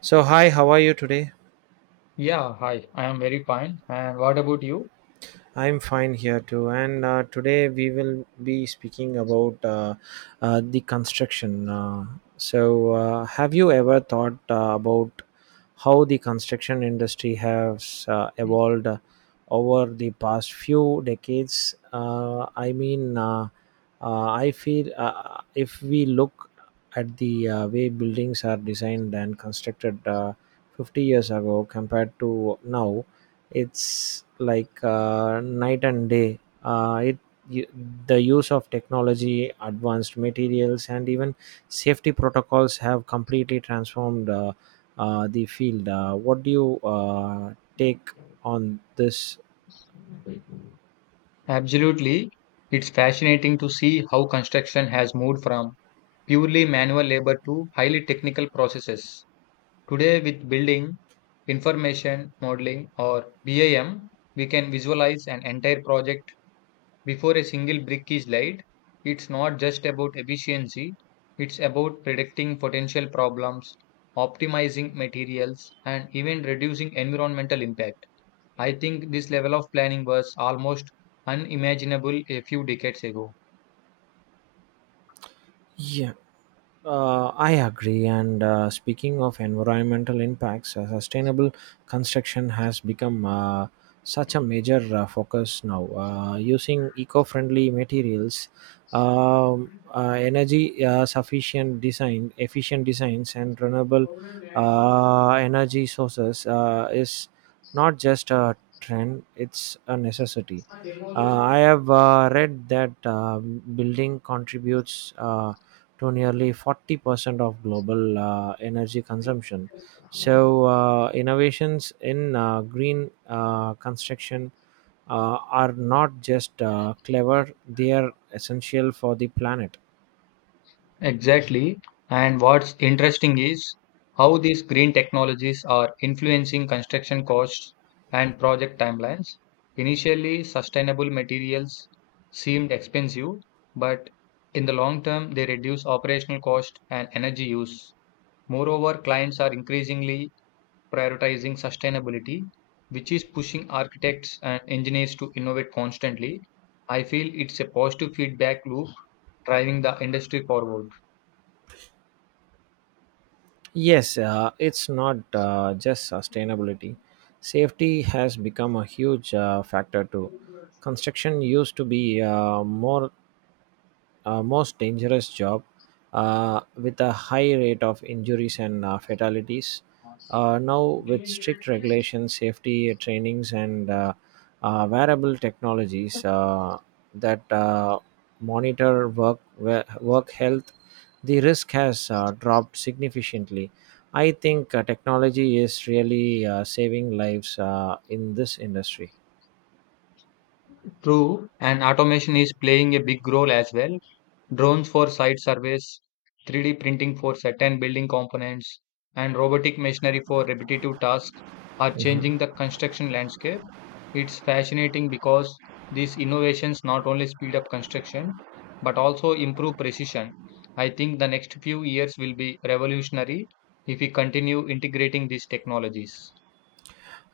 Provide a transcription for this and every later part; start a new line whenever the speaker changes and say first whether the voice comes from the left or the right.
right: So, hi, how are you today?
left: Yeah, hi. I am very fine. And what about you?
right: I'm fine here too. And today we will be speaking about the construction. Have you ever thought about how the construction industry has evolved over the past few decades? I mean, I feel if we look at the way buildings are designed and constructed 50 years ago compared to now, it's like night and day. uh, it y- the use of technology, advanced materials, and even safety protocols have completely transformed the field. What do you take on this?
left: Absolutely. It's fascinating to see how construction has moved from purely manual labor to highly technical processes. Today, with building, information modeling, or BIM, we can visualize an entire project before a single brick is laid. It's not just about efficiency, it's about predicting potential problems, optimizing materials, and even reducing environmental impact. I think this level of planning was almost unimaginable a few decades ago.
right: Yeah. I agree. And speaking of environmental impacts, sustainable construction has become such a major focus now. Using eco friendly materials, energy efficient designs, and renewable energy sources is not just a trend, it's a necessity. I have read that building contributes to nearly 40% of global energy consumption. So, innovations in green construction uh, are not just clever, they are essential for the planet.
left: Exactly. And what's interesting is how these green technologies are influencing construction costs and project timelines. Initially, sustainable materials seemed expensive, but in the long term, they reduce operational cost and energy use. Moreover, clients are increasingly prioritizing sustainability, which is pushing architects and engineers to innovate constantly. I feel it's a positive feedback loop driving the industry forward.
right: Yes, it's not just sustainability. Safety has become a huge factor too. Construction used to be more most dangerous job with a high rate of injuries and fatalities. Now, with strict regulations, safety trainings, and wearable technologies that monitor work health, the risk has dropped significantly. I think technology is really saving lives in this industry.
left: True, and automation is playing a big role as well. Drones for site surveys, 3D printing for certain building components, and robotic machinery for repetitive tasks are
right: Mhm.
left: changing the construction landscape. It's fascinating because these innovations not only speed up construction but also improve precision. I think the next few years will be revolutionary if we continue integrating these technologies.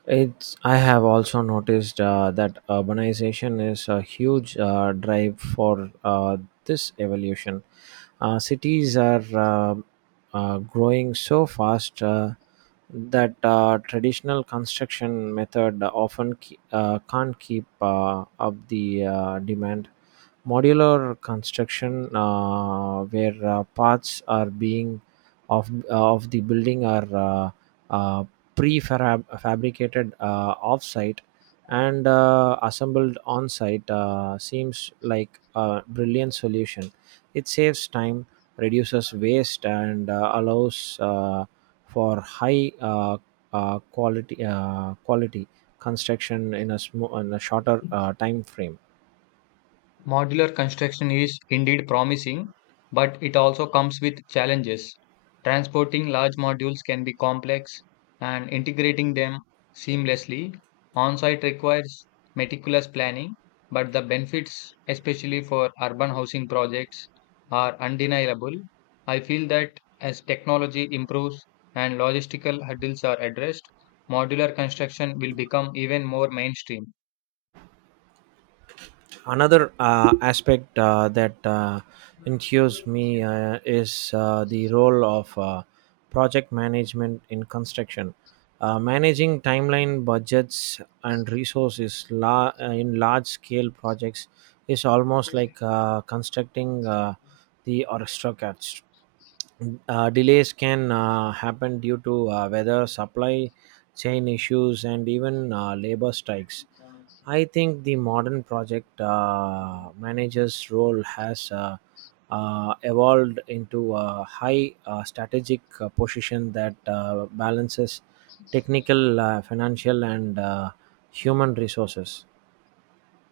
right: I have also noticed that urbanization is a huge drive for this evolution. Cities are growing so fast, that traditional construction method often can't keep up the demand. Modular construction, where parts are being of the building are uh, prefabricated fabricated off-site and assembled on-site, seems like a brilliant solution. It saves time, reduces waste, and allows for high quality quality construction in in a shorter time frame.
left: Modular construction is indeed promising, but it also comes with challenges. Transporting large modules can be complex, and integrating them seamlessly on site requires meticulous planning, but the benefits, especially for urban housing projects, are undeniable. I feel that as technology improves and logistical hurdles are addressed, modular construction will become even more mainstream.
right: Another aspect that intrigues me is the role of project management in construction. Managing timeline, budgets, and resources in large scale projects is almost like constructing the orchestra cast. Delays can happen due to weather, supply chain issues, and even labor strikes. I think the modern project manager's role has evolved into a high strategic position that balances technical, financial, and human resources.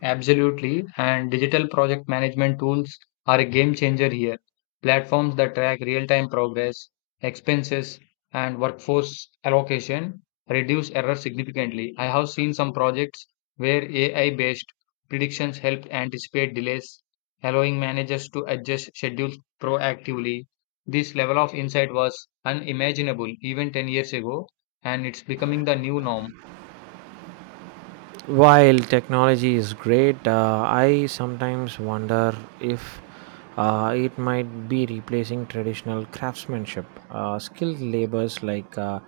left: Absolutely, and digital project management tools are a game changer here. Platforms that track real time progress, expenses, and workforce allocation reduce error significantly. I have seen some projects where AI based predictions helped anticipate delays, allowing managers to adjust schedules proactively. This level of insight was unimaginable even 10 years ago, and it's becoming the new norm.
right: While technology is great, I sometimes wonder if it might be replacing traditional craftsmanship. Skilled labors like uh,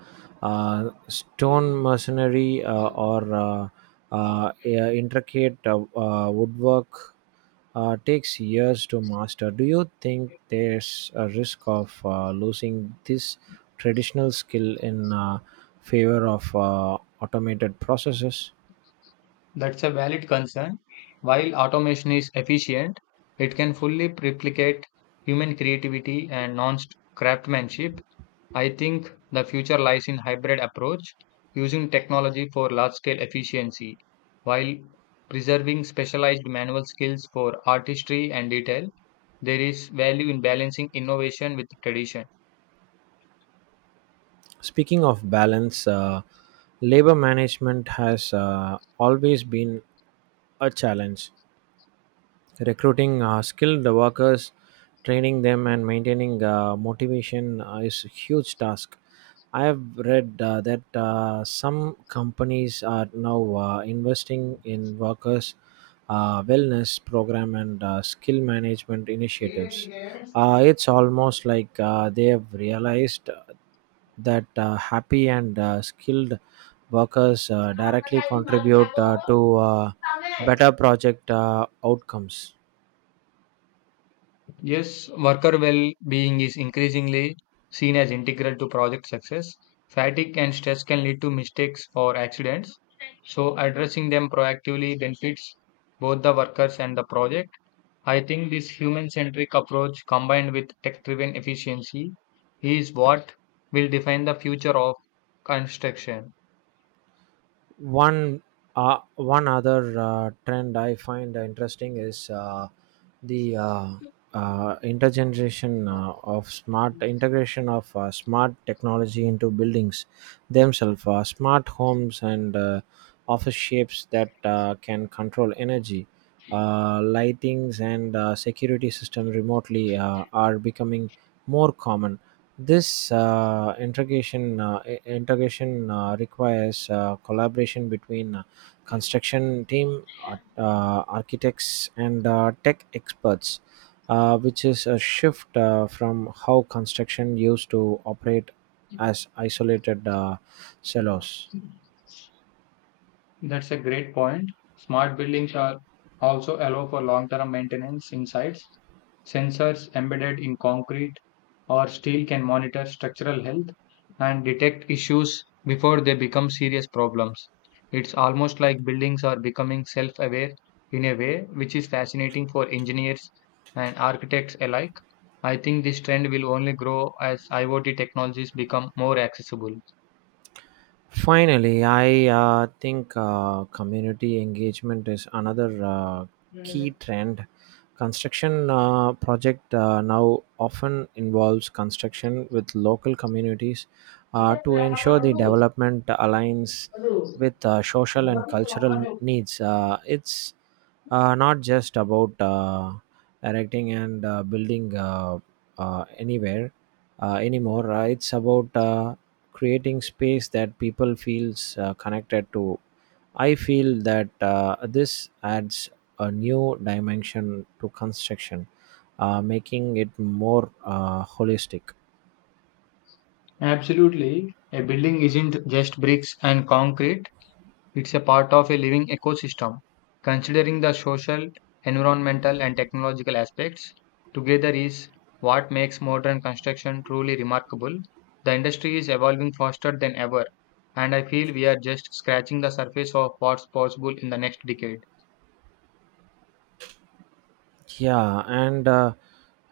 right: uh, stone masonry or yeah, intricate woodwork takes years to master. Do you think there's a risk of losing this traditional skill in favor of automated processes?
left: That's a valid concern. While automation is efficient, it can fully replicate human creativity and non craftsmanship. I think the future lies in hybrid approach, using technology for large scale efficiency, while preserving specialized manual skills for artistry and detail. There is value in balancing innovation with tradition.
right: Speaking of balance, labor management has always been a challenge. Recruiting skilled workers, training them, and maintaining motivation is a huge task. I have read that some companies are now investing in workers' wellness program and skill management initiatives. It's almost like they have realized that happy and skilled workers directly contribute to better project outcomes.
left: Yes, worker well being is increasingly seen as integral to project success. Fatigue and stress can lead to mistakes or accidents, so addressing them proactively benefits both the workers and the project. I think this human centric approach combined with tech driven efficiency is what will define the future of construction.
right: one One other trend I find interesting is the intergeneration of smart integration of smart technology into buildings themselves, smart homes and office shapes that can control energy, lightings, and security system remotely are becoming more common. This integration requires collaboration between construction team, architects, and tech experts, which is a shift from how construction used to operate as isolated silos.
left: That's a great point. Smart buildings are also allow for long-term maintenance insights. Sensors embedded in concrete or steel can monitor structural health and detect issues before they become serious problems. It's almost like buildings are becoming self-aware in a way, which is fascinating for engineers and architects alike. I think this trend will only grow as IoT technologies become more accessible.
right: Finally, I think community engagement is another key trend. Construction project now often involves construction with local communities to ensure the development aligns with social and cultural needs. It's not just about erecting and building anywhere anymore. It's about creating space that people feels connected to. I feel that this adds a new dimension to construction, making it more holistic.
left: Absolutely. A building isn't just bricks and concrete, it's a part of a living ecosystem. Considering the social, environmental, and technological aspects together is what makes modern construction truly remarkable. The industry is evolving faster than ever, and I feel we are just scratching the surface of what's possible in the next decade.
right: Yeah, and uh,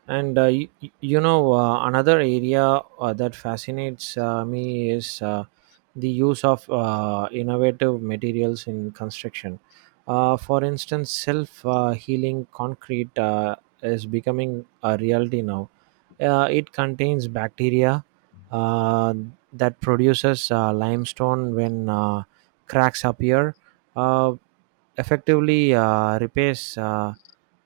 right: and uh, another area that fascinates me is the use of innovative materials in construction. For instance, self healing concrete is becoming a reality now. It contains bacteria uh, that produces limestone when cracks appear, uh, effectively repairs uh,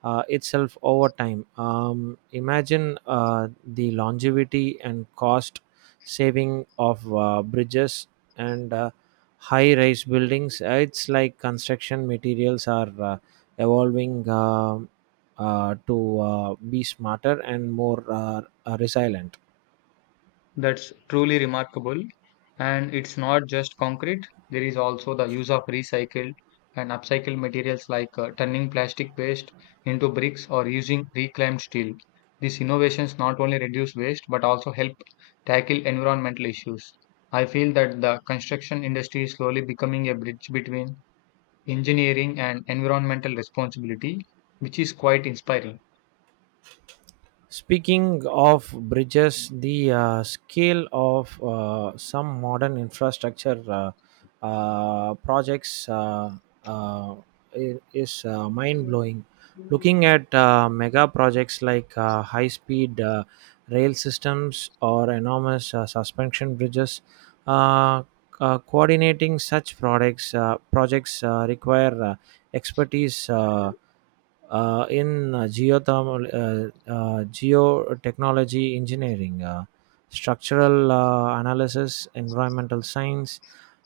right: uh, itself over time. Imagine the longevity and cost saving of bridges and high rise buildings. It's like construction materials are evolving to be smarter and more resilient.
left: That's truly remarkable. And it's not just concrete, there is also the use of recycled and upcycled materials like turning plastic waste into bricks or using reclaimed steel. These innovations not only reduce waste but also help tackle environmental issues. I feel that the construction industry is slowly becoming a bridge between engineering and environmental responsibility, which is quite inspiring.
right: Speaking of bridges, the scale of some modern infrastructure projects uh, is mind blowing. Looking at mega projects like high speed rail systems or enormous suspension bridges, uh, coordinating such projects require expertise in geothermal geotechnology engineering, structural analysis, environmental science,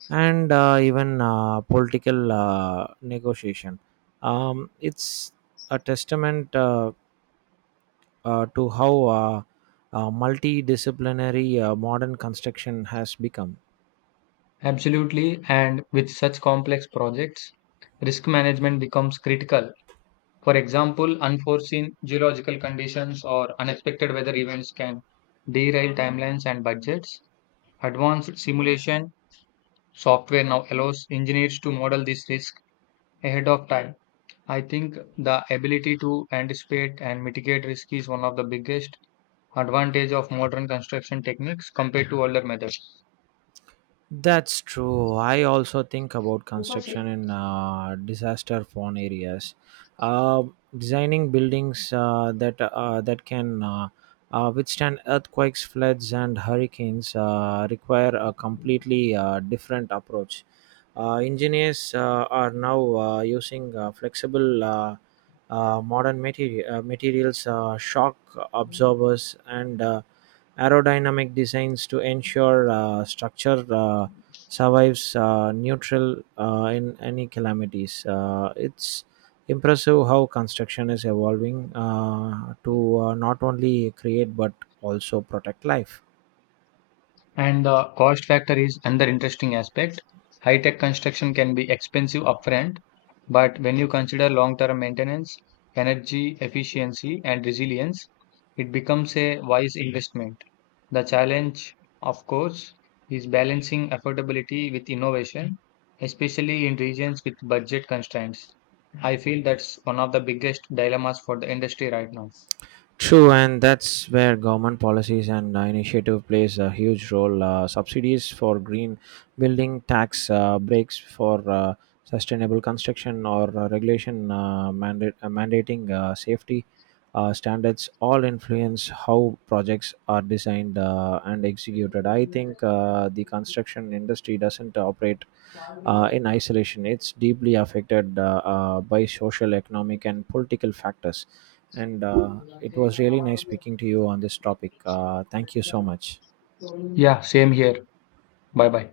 right: and even political negotiation. It's a testament to how multidisciplinary modern construction has become.
left: Absolutely, and with such complex projects, risk management becomes critical. For example, unforeseen geological conditions or unexpected weather events can derail timelines and budgets. Advanced simulation software now allows engineers to model this risk ahead of time. I think the ability to anticipate and mitigate risk is one of the biggest advantage of modern construction techniques compared to older methods.
right: That's true. I also think about construction in disaster prone areas. Uh, Designing buildings that can withstand earthquakes, floods, and hurricanes require a completely different approach. Engineers are now using flexible materials, shock absorbers, and aerodynamic designs to ensure structure survives neutral in any calamities. It's impressive how construction is evolving to not only create but also protect life.
left: And the cost factor is another interesting aspect. High tech construction can be expensive upfront, but when you consider long term maintenance, energy efficiency, and resilience, it becomes a wise investment. The challenge, of course, is balancing affordability with innovation, especially in regions with budget constraints. I feel that's one of the biggest dilemmas for the industry right now.
right: True, and that's where government policies and initiative plays a huge role. Subsidies for green building, tax breaks for sustainable construction, or mandating safety standards all influence how projects are designed and executed. I think the construction industry doesn't operate in isolation; it's deeply affected by social, economic, and political factors, and it was really nice speaking to you on this topic. Thank you so much.
left: Yeah, same here. Bye bye.